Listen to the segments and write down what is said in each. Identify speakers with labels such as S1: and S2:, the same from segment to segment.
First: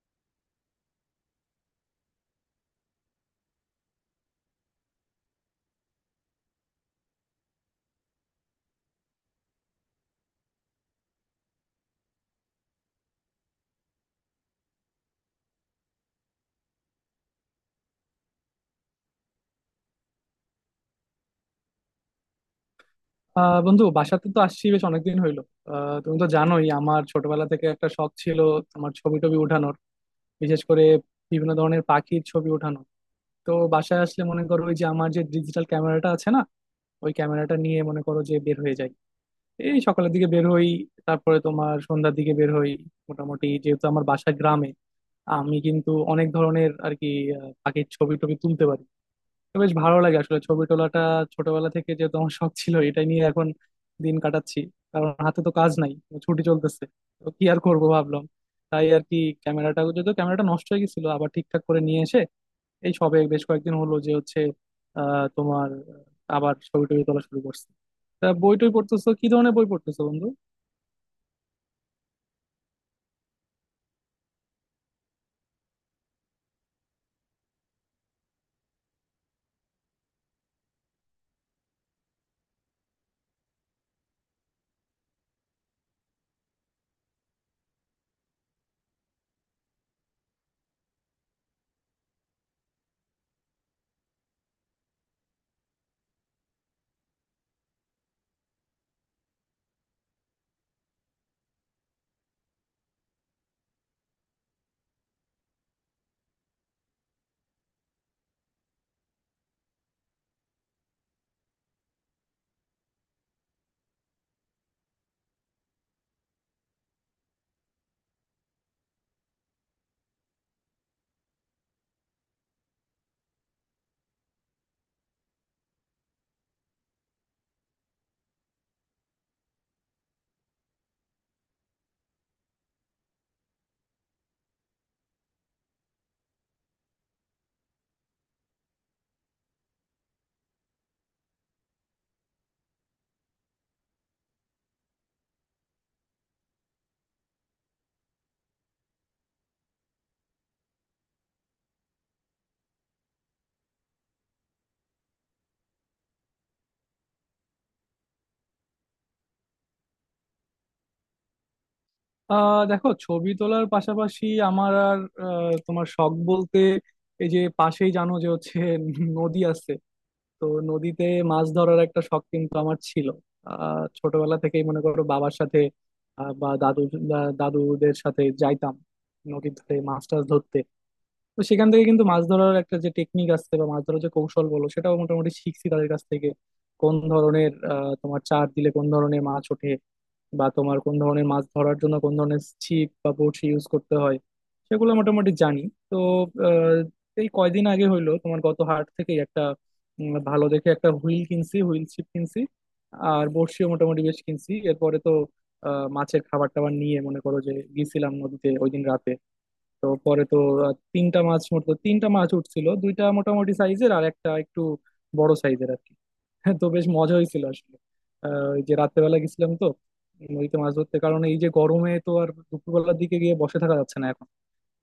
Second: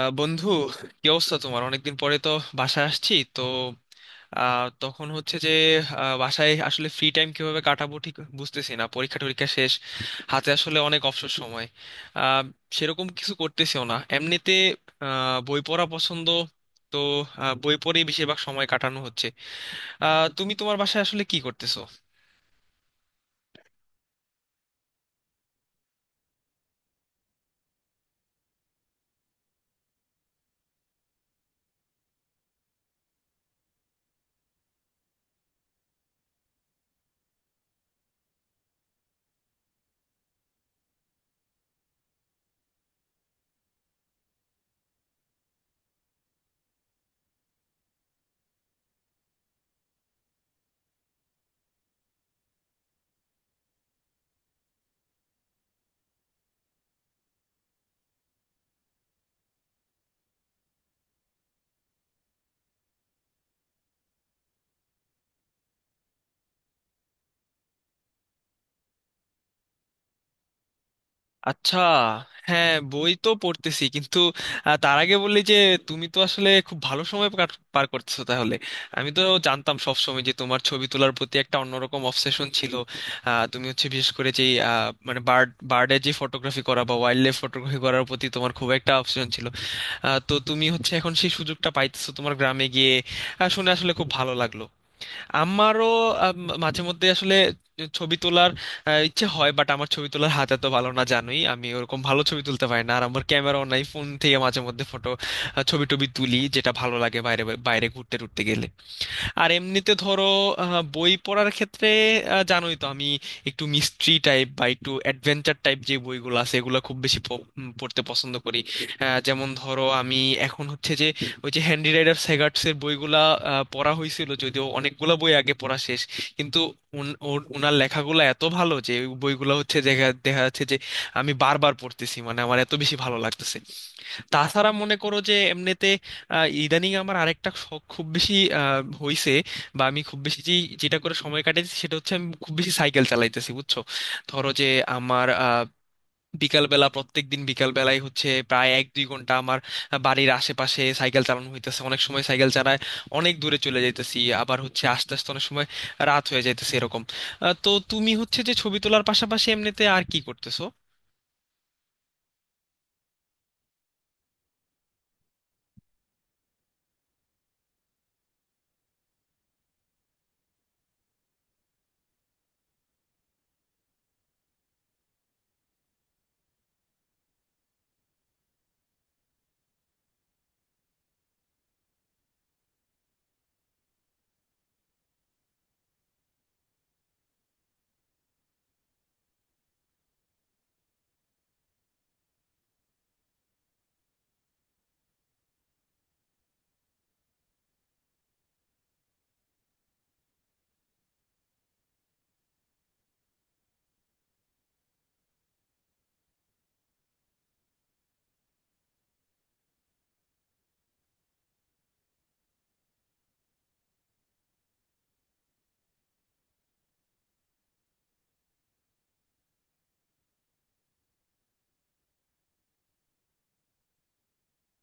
S1: বন্ধু, কি অবস্থা তোমার? অনেকদিন পরে তো বাসায় আসছি তো। তখন হচ্ছে যে বাসায় আসলে ফ্রি টাইম কিভাবে কাটাবো ঠিক বুঝতেছি না। পরীক্ষা টরীক্ষা শেষ, হাতে আসলে অনেক অবসর সময়। আহ, সেরকম কিছু করতেছিও না এমনিতে। বই পড়া পছন্দ, তো বই পড়েই বেশিরভাগ সময় কাটানো হচ্ছে। তুমি তোমার বাসায় আসলে কি করতেছো?
S2: বন্ধু, বাসাতে তো আসছি বেশ অনেকদিন হইলো। তুমি তো জানোই আমার ছোটবেলা থেকে একটা শখ ছিল, আমার ছবি টবি উঠানোর, বিশেষ করে বিভিন্ন ধরনের পাখির ছবি ওঠানো। তো বাসায় আসলে মনে করো, ওই যে আমার যে ডিজিটাল ক্যামেরাটা আছে না, ওই ক্যামেরাটা নিয়ে মনে করো যে বের হয়ে যাই। এই সকালের দিকে বের হই, তারপরে তোমার সন্ধ্যার দিকে বের হই। মোটামুটি যেহেতু আমার বাসা গ্রামে, আমি কিন্তু অনেক ধরনের আর কি পাখির ছবি টবি তুলতে পারি। বেশ ভালো লাগে আসলে ছবি তোলাটা। ছোটবেলা থেকে যেহেতু আমার শখ ছিল এটা নিয়ে, এখন দিন কাটাচ্ছি। কারণ হাতে তো কাজ নাই, তো ছুটি চলতেছে। তো কি আর করবো ভাবলাম, তাই আর কি। ক্যামেরাটা, যদিও ক্যামেরাটা নষ্ট হয়ে গেছিল, আবার ঠিকঠাক করে নিয়ে এসে এই সবে বেশ কয়েকদিন হলো যে হচ্ছে আহ তোমার আবার ছবি টবি তোলা শুরু করছি। তা বই টই পড়তেছো, কি ধরনের বই পড়তেছো বন্ধু?
S1: আচ্ছা। হ্যাঁ, বই তো পড়তেছি, কিন্তু তার আগে বললি যে তুমি তো আসলে খুব ভালো সময় পার করতেছো তাহলে। আমি তো জানতাম সব সময় যে তোমার ছবি তোলার প্রতি একটা অন্যরকম অবসেশন ছিল। তুমি হচ্ছে বিশেষ করে যে মানে বার্ডের যে ফটোগ্রাফি করা বা ওয়াইল্ড লাইফ ফটোগ্রাফি করার প্রতি তোমার খুব একটা অবসেশন ছিল। তো তুমি হচ্ছে এখন সেই সুযোগটা পাইতেছো তোমার গ্রামে গিয়ে। শুনে আসলে খুব ভালো লাগলো। আমারও আম, মাঝে মধ্যে আসলে ছবি তোলার ইচ্ছে হয়, বাট আমার ছবি তোলার হাত এত ভালো না, জানোই আমি ওরকম ভালো ছবি তুলতে পারি না, আর আমার ক্যামেরাও নাই। ফোন থেকে মাঝে মধ্যে ফটো ছবি টবি তুলি, যেটা ভালো লাগে বাইরে, বাইরে ঘুরতে টুরতে গেলে। আর এমনিতে ধরো বই পড়ার ক্ষেত্রে জানোই তো আমি একটু মিস্ট্রি টাইপ বা একটু অ্যাডভেঞ্চার টাইপ যে বইগুলো আছে এগুলো খুব বেশি পড়তে পছন্দ করি। যেমন ধরো আমি এখন হচ্ছে যে ওই যে হ্যান্ডি রাইডার সেগার্টসের বইগুলা পড়া হয়েছিল, যদিও অনেকগুলা বই আগে পড়া শেষ, কিন্তু ওনার লেখাগুলো এত ভালো যে ওই বইগুলো হচ্ছে দেখা দেখা যাচ্ছে যে আমি বারবার পড়তেছি, মানে আমার এত বেশি ভালো লাগতেছে। তাছাড়া মনে করো যে এমনিতে ইদানিং আমার আরেকটা শখ খুব বেশি হইছে, বা আমি খুব বেশি যেটা করে সময় কাটাচ্ছি সেটা হচ্ছে আমি খুব বেশি সাইকেল চালাইতেছি, বুঝছো। ধরো যে আমার বিকালবেলা প্রত্যেক দিন বিকালবেলায় হচ্ছে প্রায় 1-2 ঘন্টা আমার বাড়ির আশেপাশে সাইকেল চালানো হইতেছে। অনেক সময় সাইকেল চালায় অনেক দূরে চলে যাইতেছি, আবার হচ্ছে আস্তে আস্তে অনেক সময় রাত হয়ে যাইতেছে এরকম। তো তুমি হচ্ছে যে ছবি তোলার পাশাপাশি এমনিতে আর কি করতেছো?
S2: দেখো, ছবি তোলার পাশাপাশি আমার আর তোমার শখ বলতে, এই যে পাশেই জানো যে হচ্ছে নদী আছে। তো নদীতে মাছ ধরার একটা শখ কিন্তু আমার ছিল। ছোটবেলা থেকেই মনে করো বাবার সাথে, বা দাদু দাদুদের সাথে যাইতাম নদীর ধারে মাছ টাছ ধরতে। তো সেখান থেকে কিন্তু মাছ ধরার একটা যে টেকনিক আছে বা মাছ ধরার যে কৌশল বলো, সেটাও মোটামুটি শিখছি তাদের কাছ থেকে। কোন ধরনের তোমার চার দিলে কোন ধরনের মাছ ওঠে, বা তোমার কোন ধরনের মাছ ধরার জন্য কোন ধরনের ছিপ বা বড়শি ইউজ করতে হয়, সেগুলো মোটামুটি জানি। তো এই কয়দিন আগে হইলো তোমার গত হাট থেকে একটা ভালো দেখে একটা হুইল কিনছি, হুইল ছিপ কিনছি। আর বড়শিও মোটামুটি বেশ কিনছি। এরপরে তো মাছের খাবার টাবার নিয়ে মনে করো যে গেছিলাম নদীতে ওই দিন রাতে। তো পরে তো তিনটা মাছ উঠছিল, দুইটা মোটামুটি সাইজের আর একটা একটু বড় সাইজের আর কি। হ্যাঁ, তো বেশ মজা হয়েছিল আসলে। ওই যে রাত্রেবেলা গেছিলাম তো নদীতে মাছ ধরতে, কারণ এই যে গরমে তো আর দুপুরবেলার দিকে গিয়ে বসে থাকা যাচ্ছে না এখন।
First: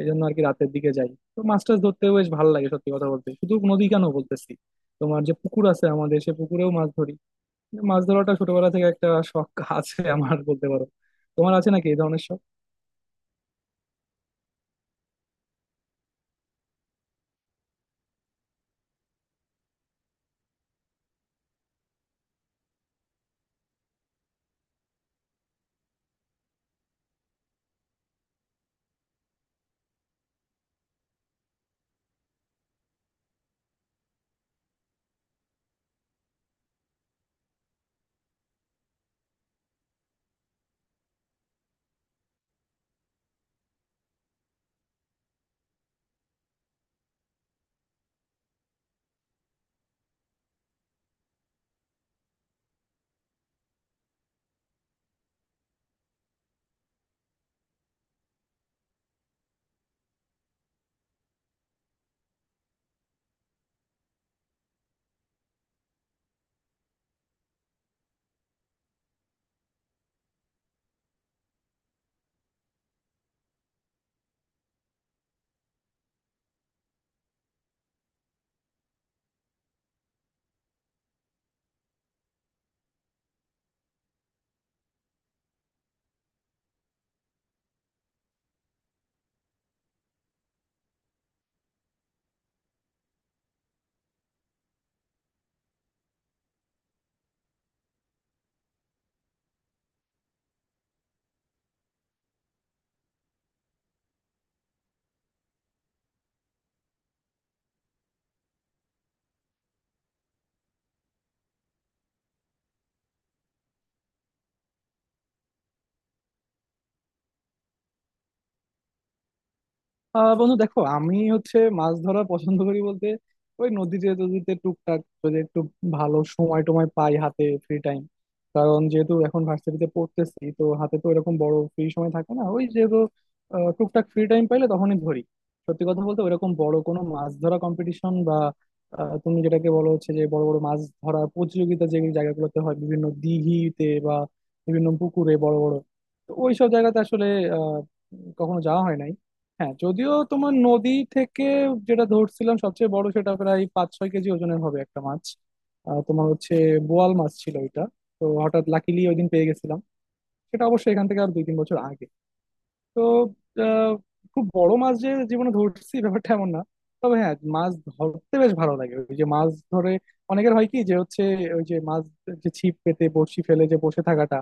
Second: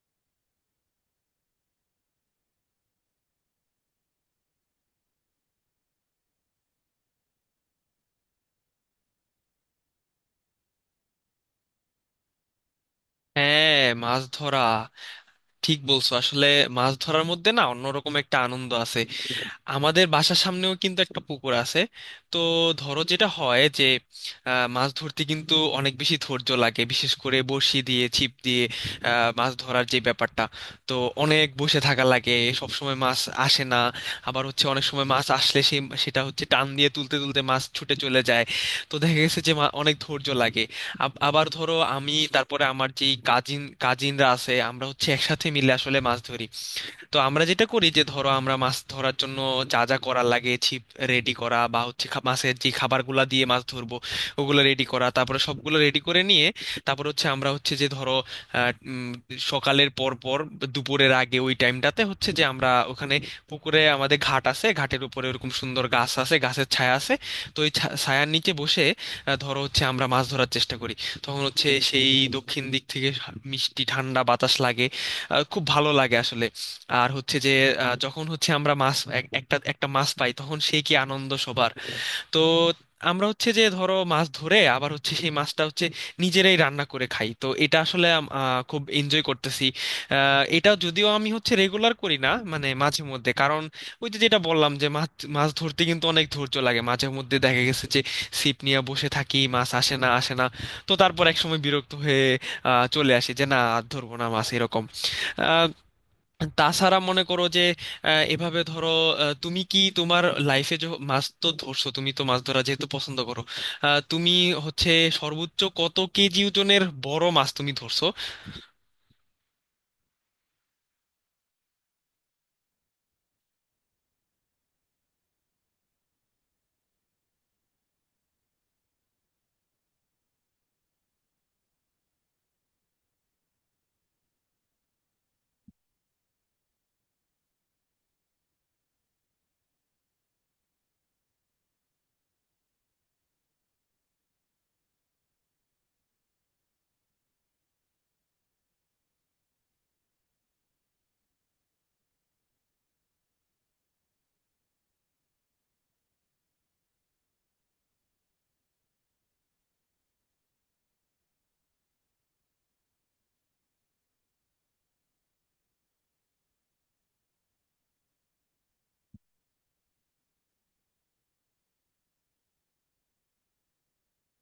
S2: এই জন্য আর কি রাতের দিকে যাই, তো মাছ টাছ ধরতেও বেশ ভালো লাগে। সত্যি কথা বলতে শুধু নদী কেন বলতেছি, তোমার যে পুকুর আছে আমাদের, সে পুকুরেও মাছ ধরি। মাছ ধরাটা ছোটবেলা থেকে একটা শখ আছে আমার, বলতে পারো। তোমার আছে নাকি এই ধরনের শখ?
S1: হ্যাঁ, মাছ ধরা ঠিক বলছো আসলে। মাছ ধরার মধ্যে না অন্যরকম একটা আনন্দ আছে। আমাদের বাসার সামনেও কিন্তু একটা পুকুর আছে। তো ধরো যেটা হয় যে মাছ ধরতে কিন্তু অনেক বেশি ধৈর্য লাগে, বিশেষ করে বড়শি দিয়ে ছিপ দিয়ে মাছ ধরার যে ব্যাপারটা। তো অনেক বসে থাকা লাগে, সব সময় মাছ আসে না। আবার হচ্ছে অনেক সময় মাছ আসলে সেটা হচ্ছে টান দিয়ে তুলতে তুলতে মাছ ছুটে চলে যায়। তো দেখা গেছে যে অনেক ধৈর্য লাগে। আবার ধরো আমি, তারপরে আমার যেই কাজিনরা আছে আমরা হচ্ছে একসাথে মিলে আসলে মাছ ধরি। তো আমরা যেটা করি যে ধরো আমরা মাছ ধরার জন্য যা যা করার লাগে ছিপ রেডি করা বা হচ্ছে মাছের যে খাবারগুলা দিয়ে মাছ ধরবো ওগুলো রেডি করা, তারপরে সবগুলো রেডি করে নিয়ে তারপর হচ্ছে আমরা হচ্ছে যে ধরো আহ, উম, সকালের পর পর দুপুরের আগে ওই টাইমটাতে হচ্ছে যে আমরা ওখানে পুকুরে আমাদের ঘাট আছে, ঘাটের উপরে ওরকম সুন্দর গাছ আছে, গাছের ছায়া আছে। তো ওই ছায়ার নিচে বসে ধরো হচ্ছে আমরা মাছ ধরার চেষ্টা করি। তখন হচ্ছে সেই দক্ষিণ দিক থেকে মিষ্টি ঠান্ডা বাতাস লাগে, খুব ভালো লাগে আসলে। আর হচ্ছে যে যখন হচ্ছে আমরা মাছ এক- একটা একটা মাছ পাই তখন সেই কি আনন্দ সবার। তো আমরা হচ্ছে যে ধরো মাছ ধরে আবার হচ্ছে সেই মাছটা হচ্ছে নিজেরাই রান্না করে খাই, তো এটা আসলে খুব এনজয় করতেছি। এটা যদিও আমি হচ্ছে রেগুলার করি না, মানে মাঝে মধ্যে, কারণ ওই যে যেটা বললাম যে মাছ মাছ ধরতে কিন্তু অনেক ধৈর্য লাগে। মাঝে মধ্যে দেখা গেছে যে ছিপ নিয়ে বসে থাকি, মাছ আসে না আসে না। তো তারপর এক সময় বিরক্ত হয়ে চলে আসি যে না আর ধরবো না মাছ এরকম। তাছাড়া মনে করো যে এভাবে ধরো তুমি কি তোমার লাইফে যে মাছ তো ধরছো, তুমি তো মাছ ধরা যেহেতু পছন্দ করো, তুমি হচ্ছে সর্বোচ্চ কত কেজি ওজনের বড় মাছ তুমি ধরছো?
S2: বন্ধু, দেখো আমি হচ্ছে মাছ ধরা পছন্দ করি বলতে ওই নদীতে টদীতে টুকটাক, যদি একটু ভালো সময় টময় পাই হাতে ফ্রি টাইম। কারণ যেহেতু এখন ভার্সিটিতে পড়তেছি তো হাতে তো এরকম বড় ফ্রি সময় থাকে না। ওই যেহেতু টুকটাক ফ্রি টাইম পাইলে তখনই ধরি। সত্যি কথা বলতে ওইরকম বড় কোনো মাছ ধরা কম্পিটিশন, বা তুমি যেটাকে বলো হচ্ছে যে বড় বড় মাছ ধরা প্রতিযোগিতা, যে জায়গাগুলোতে হয় বিভিন্ন দিঘিতে বা বিভিন্ন পুকুরে বড় বড়, তো ওইসব জায়গাতে আসলে আহ, কখনো যাওয়া হয় নাই। হ্যাঁ, যদিও তোমার নদী থেকে যেটা ধরছিলাম সবচেয়ে বড়, সেটা প্রায় 5-6 কেজি ওজনের হবে একটা মাছ। তোমার হচ্ছে বোয়াল মাছ ছিল ওইটা। তো হঠাৎ লাকিলি ওই দিন পেয়ে গেছিলাম। সেটা অবশ্যই এখান থেকে আর 2-3 বছর আগে। তো আহ, খুব বড় মাছ যে জীবনে ধরছি ব্যাপারটা এমন না। তবে হ্যাঁ, মাছ ধরতে বেশ ভালো লাগে। ওই যে মাছ ধরে অনেকের হয় কি যে হচ্ছে ওই যে মাছ, যে ছিপ পেতে বড়শি ফেলে যে বসে থাকাটা,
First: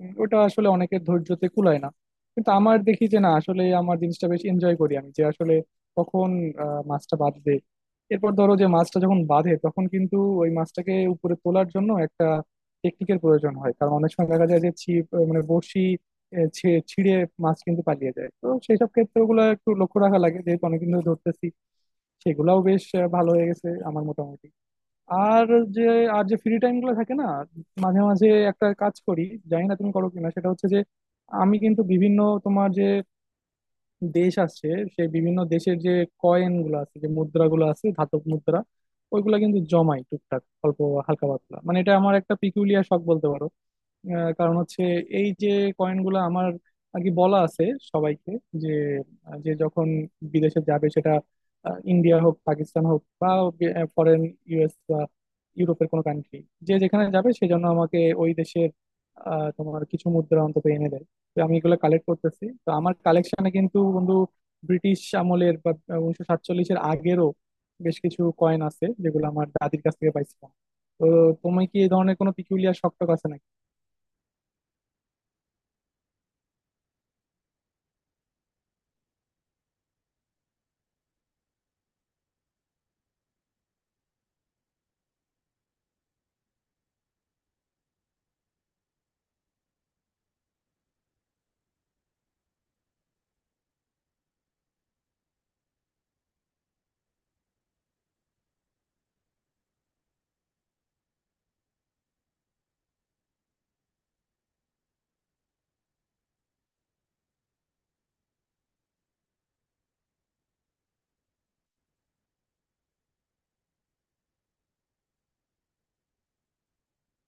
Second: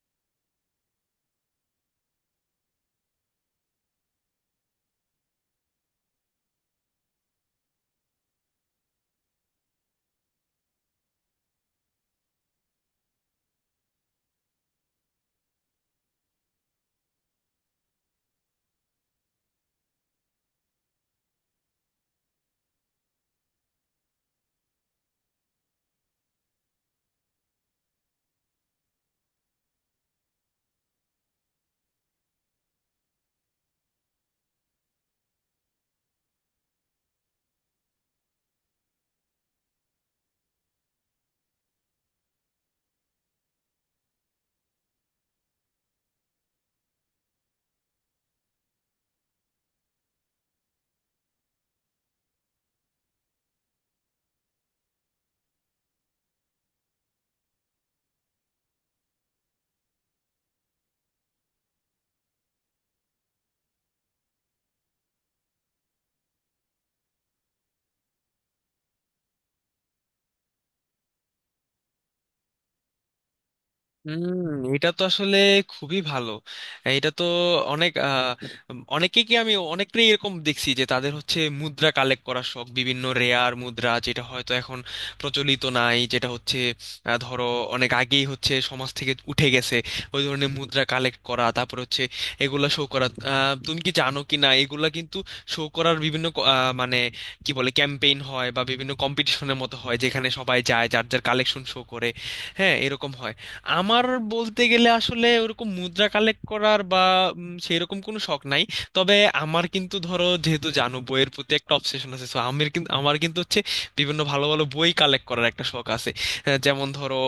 S2: ওটা আসলে অনেকের ধৈর্যতে কুলায় না। কিন্তু আমার দেখি যে না, আসলে আমার জিনিসটা বেশ এনজয় করি আমি, যে আসলে কখন মাছটা বাঁধবে। এরপর ধরো যে মাছটা যখন বাঁধে তখন কিন্তু ওই মাছটাকে উপরে তোলার জন্য একটা টেকনিকের প্রয়োজন হয়, কারণ অনেক সময় দেখা যায় যে ছিপ মানে বড়শি ছিঁড়ে মাছ কিন্তু পালিয়ে যায়। তো সেই সব ক্ষেত্রে ওগুলো একটু লক্ষ্য রাখা লাগে, যেহেতু অনেকদিন ধরে ধরতেছি সেগুলাও বেশ ভালো হয়ে গেছে আমার মোটামুটি। আর যে ফ্রি টাইম গুলো থাকে না, মাঝে মাঝে একটা কাজ করি। জানি না তুমি করো কিনা, সেটা হচ্ছে যে আমি কিন্তু বিভিন্ন তোমার যে দেশ আছে সেই বিভিন্ন দেশের যে কয়েন গুলো আছে, যে মুদ্রা গুলো আছে ধাতব মুদ্রা, ওইগুলা কিন্তু জমাই টুকটাক, অল্প হালকা পাতলা। মানে এটা আমার একটা পিকুলিয়ার শখ বলতে পারো। কারণ হচ্ছে এই যে কয়েনগুলো আমার, আর কি বলা আছে সবাইকে যে যে যখন বিদেশে যাবে সেটা ইন্ডিয়া হোক পাকিস্তান হোক, বা ফরেন ইউএস বা ইউরোপের কোনো কান্ট্রি, যে যেখানে যাবে সেজন্য আমাকে ওই দেশের তোমার কিছু মুদ্রা অন্তত এনে দেয়। তো আমি এগুলো কালেক্ট করতেছি। তো আমার কালেকশনে কিন্তু বন্ধু ব্রিটিশ আমলের বা 1947-এর আগেরও বেশ কিছু কয়েন আছে, যেগুলো আমার দাদির কাছ থেকে পাইছিলাম। তো তুমি কি এই ধরনের কোনো পিকুলিয়ার শখ টখ আছে?
S1: হুম। এটা তো আসলে খুবই ভালো। এটা তো অনেক আহ, অনেকেই কি আমি অনেকেই এরকম দেখছি যে তাদের হচ্ছে মুদ্রা কালেক্ট করার শখ, বিভিন্ন রেয়ার মুদ্রা যেটা হয়তো এখন প্রচলিত নাই, যেটা হচ্ছে ধরো অনেক আগেই হচ্ছে সমাজ থেকে উঠে গেছে, ওই ধরনের মুদ্রা কালেক্ট করা, তারপর হচ্ছে এগুলা শো করা। তুমি কি জানো কি না এগুলা কিন্তু শো করার বিভিন্ন মানে কি বলে ক্যাম্পেইন হয় বা বিভিন্ন কম্পিটিশনের মতো হয় যেখানে সবাই যায় যার যার কালেকশন শো করে। হ্যাঁ, এরকম হয়। আমার বলতে গেলে আসলে ওরকম মুদ্রা কালেক্ট করার বা সেই রকম কোনো শখ নাই। তবে আমার কিন্তু ধরো যেহেতু জানো বইয়ের প্রতি একটা অবসেশন আছে সো আমার কিন্তু হচ্ছে বিভিন্ন ভালো ভালো বই কালেক্ট করার একটা শখ আছে। যেমন ধরো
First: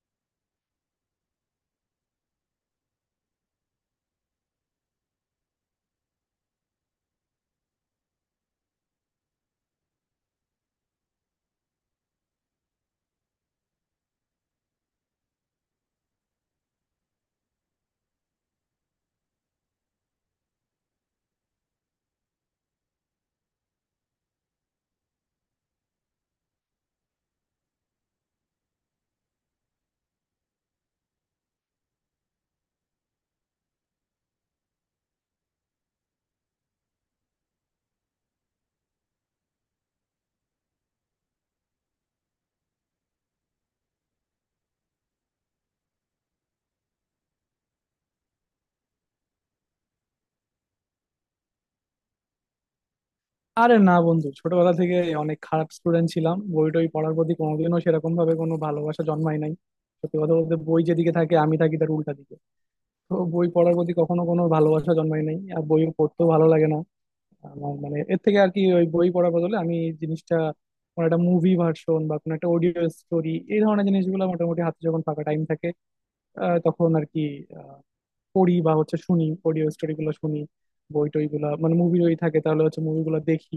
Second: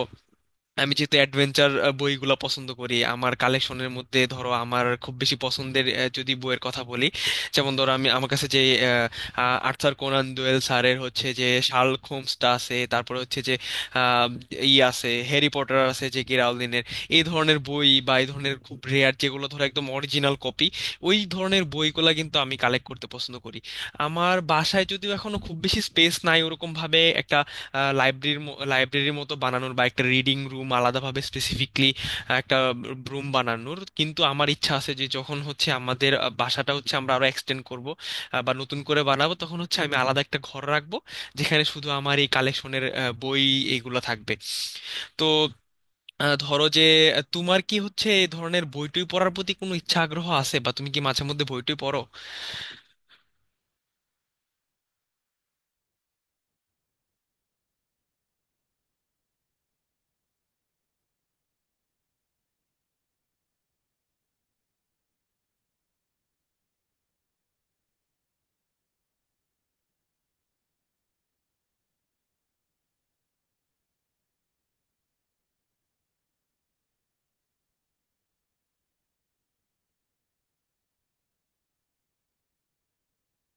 S1: আমি যেহেতু অ্যাডভেঞ্চার বইগুলো পছন্দ করি আমার কালেকশনের মধ্যে ধরো আমার খুব বেশি পছন্দের যদি বইয়ের কথা বলি, যেমন ধরো আমি, আমার কাছে যে আহ, আহ, আর্থার কোনান ডয়েল স্যারের হচ্ছে যে শার্লক হোমসটা আছে, তারপরে হচ্ছে যে আহ, ই আছে, হ্যারি পটার আছে যে কে রাউলিনের। এই ধরনের বই বা এই ধরনের খুব রেয়ার যেগুলো ধরো একদম অরিজিনাল কপি, ওই ধরনের বইগুলো কিন্তু আমি কালেক্ট করতে পছন্দ করি। আমার বাসায় যদিও এখনো খুব বেশি স্পেস নাই ওরকম ভাবে একটা লাইব্রেরির লাইব্রেরির মতো বানানোর বা একটা রিডিং রুম আলাদাভাবে স্পেসিফিকলি একটা রুম বানানোর কিন্তু আমার ইচ্ছা আছে। যে যখন হচ্ছে আমাদের বাসাটা হচ্ছে আমরা আরো এক্সটেন্ড করব বা নতুন করে বানাবো তখন হচ্ছে আমি আলাদা একটা ঘর রাখবো যেখানে শুধু আমার এই কালেকশনের বই এইগুলো থাকবে। তো ধরো যে তোমার কি হচ্ছে এই ধরনের বইটই পড়ার প্রতি কোনো ইচ্ছা আগ্রহ আছে, বা তুমি কি মাঝে মধ্যে বইটই পড়ো?
S2: আরে না বন্ধু, ছোটবেলা থেকে অনেক খারাপ স্টুডেন্ট ছিলাম, বই টই পড়ার প্রতি কোনোদিনও সেরকম ভাবে কোনো ভালোবাসা জন্মায় নাই। সত্যি কথা বলতে বই যেদিকে থাকে আমি থাকি তার উল্টা দিকে। তো বই পড়ার প্রতি কখনো কোনো ভালোবাসা জন্মায় নাই, আর বই পড়তেও ভালো লাগে না আমার। মানে এর থেকে আর কি, ওই বই পড়ার বদলে আমি এই জিনিসটা কোনো একটা মুভি ভার্সন বা কোনো একটা অডিও স্টোরি, এই ধরনের জিনিসগুলো মোটামুটি হাতে যখন ফাঁকা টাইম থাকে তখন আর কি আহ, পড়ি বা হচ্ছে শুনি, অডিও স্টোরি গুলো শুনি। বই টই গুলা মানে মুভি যদি থাকে তাহলে হচ্ছে মুভিগুলো দেখি।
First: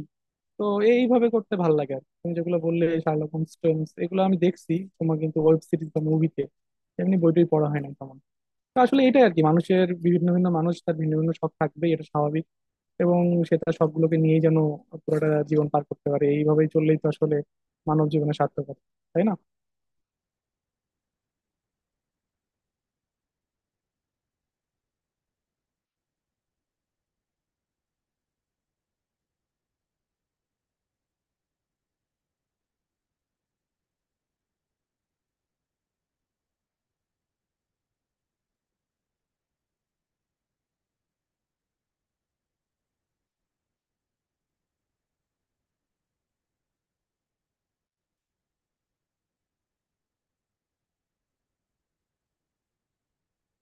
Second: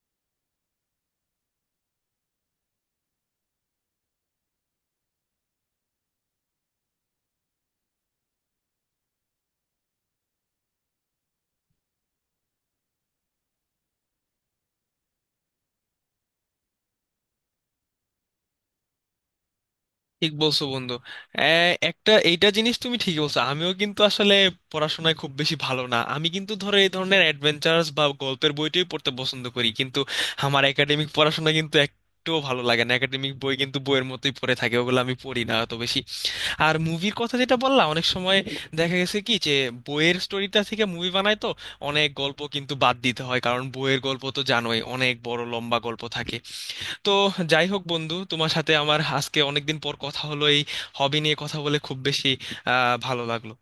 S2: তো এইভাবে করতে ভালো লাগে আর কি। তুমি যেগুলো বললে শার্লক হোমস টোমস এগুলো আমি দেখছি তোমার কিন্তু ওয়েব সিরিজ বা মুভিতে, এমনি বইটই পড়া হয় না তেমন। তো আসলে এটাই আর কি, মানুষের বিভিন্ন ভিন্ন, মানুষ তার ভিন্ন ভিন্ন শখ থাকবেই, এটা স্বাভাবিক। এবং সে তার শখগুলোকে নিয়েই যেন পুরোটা জীবন পার করতে পারে, এইভাবেই চললেই তো আসলে মানব জীবনের সার্থকতা। তাই না?
S1: ঠিক বলছো বন্ধু। একটা এইটা জিনিস তুমি ঠিকই বলছো, আমিও কিন্তু আসলে পড়াশোনায় খুব বেশি ভালো না। আমি কিন্তু ধরো এই ধরনের অ্যাডভেঞ্চারস বা গল্পের বইটাই পড়তে পছন্দ করি, কিন্তু আমার একাডেমিক পড়াশোনা কিন্তু একটুও ভালো লাগে না। একাডেমিক বই কিন্তু বইয়ের মতোই পড়ে থাকে, ওগুলো আমি পড়ি না অত বেশি। আর মুভির কথা যেটা বললাম অনেক সময় দেখা গেছে কি যে বইয়ের স্টোরিটা থেকে মুভি বানায়, তো অনেক গল্প কিন্তু বাদ দিতে হয় কারণ বইয়ের গল্প তো জানোই অনেক বড় লম্বা গল্প থাকে। তো যাই হোক বন্ধু, তোমার সাথে আমার আজকে অনেকদিন পর কথা হলো। এই হবি নিয়ে কথা বলে খুব বেশি ভালো লাগলো।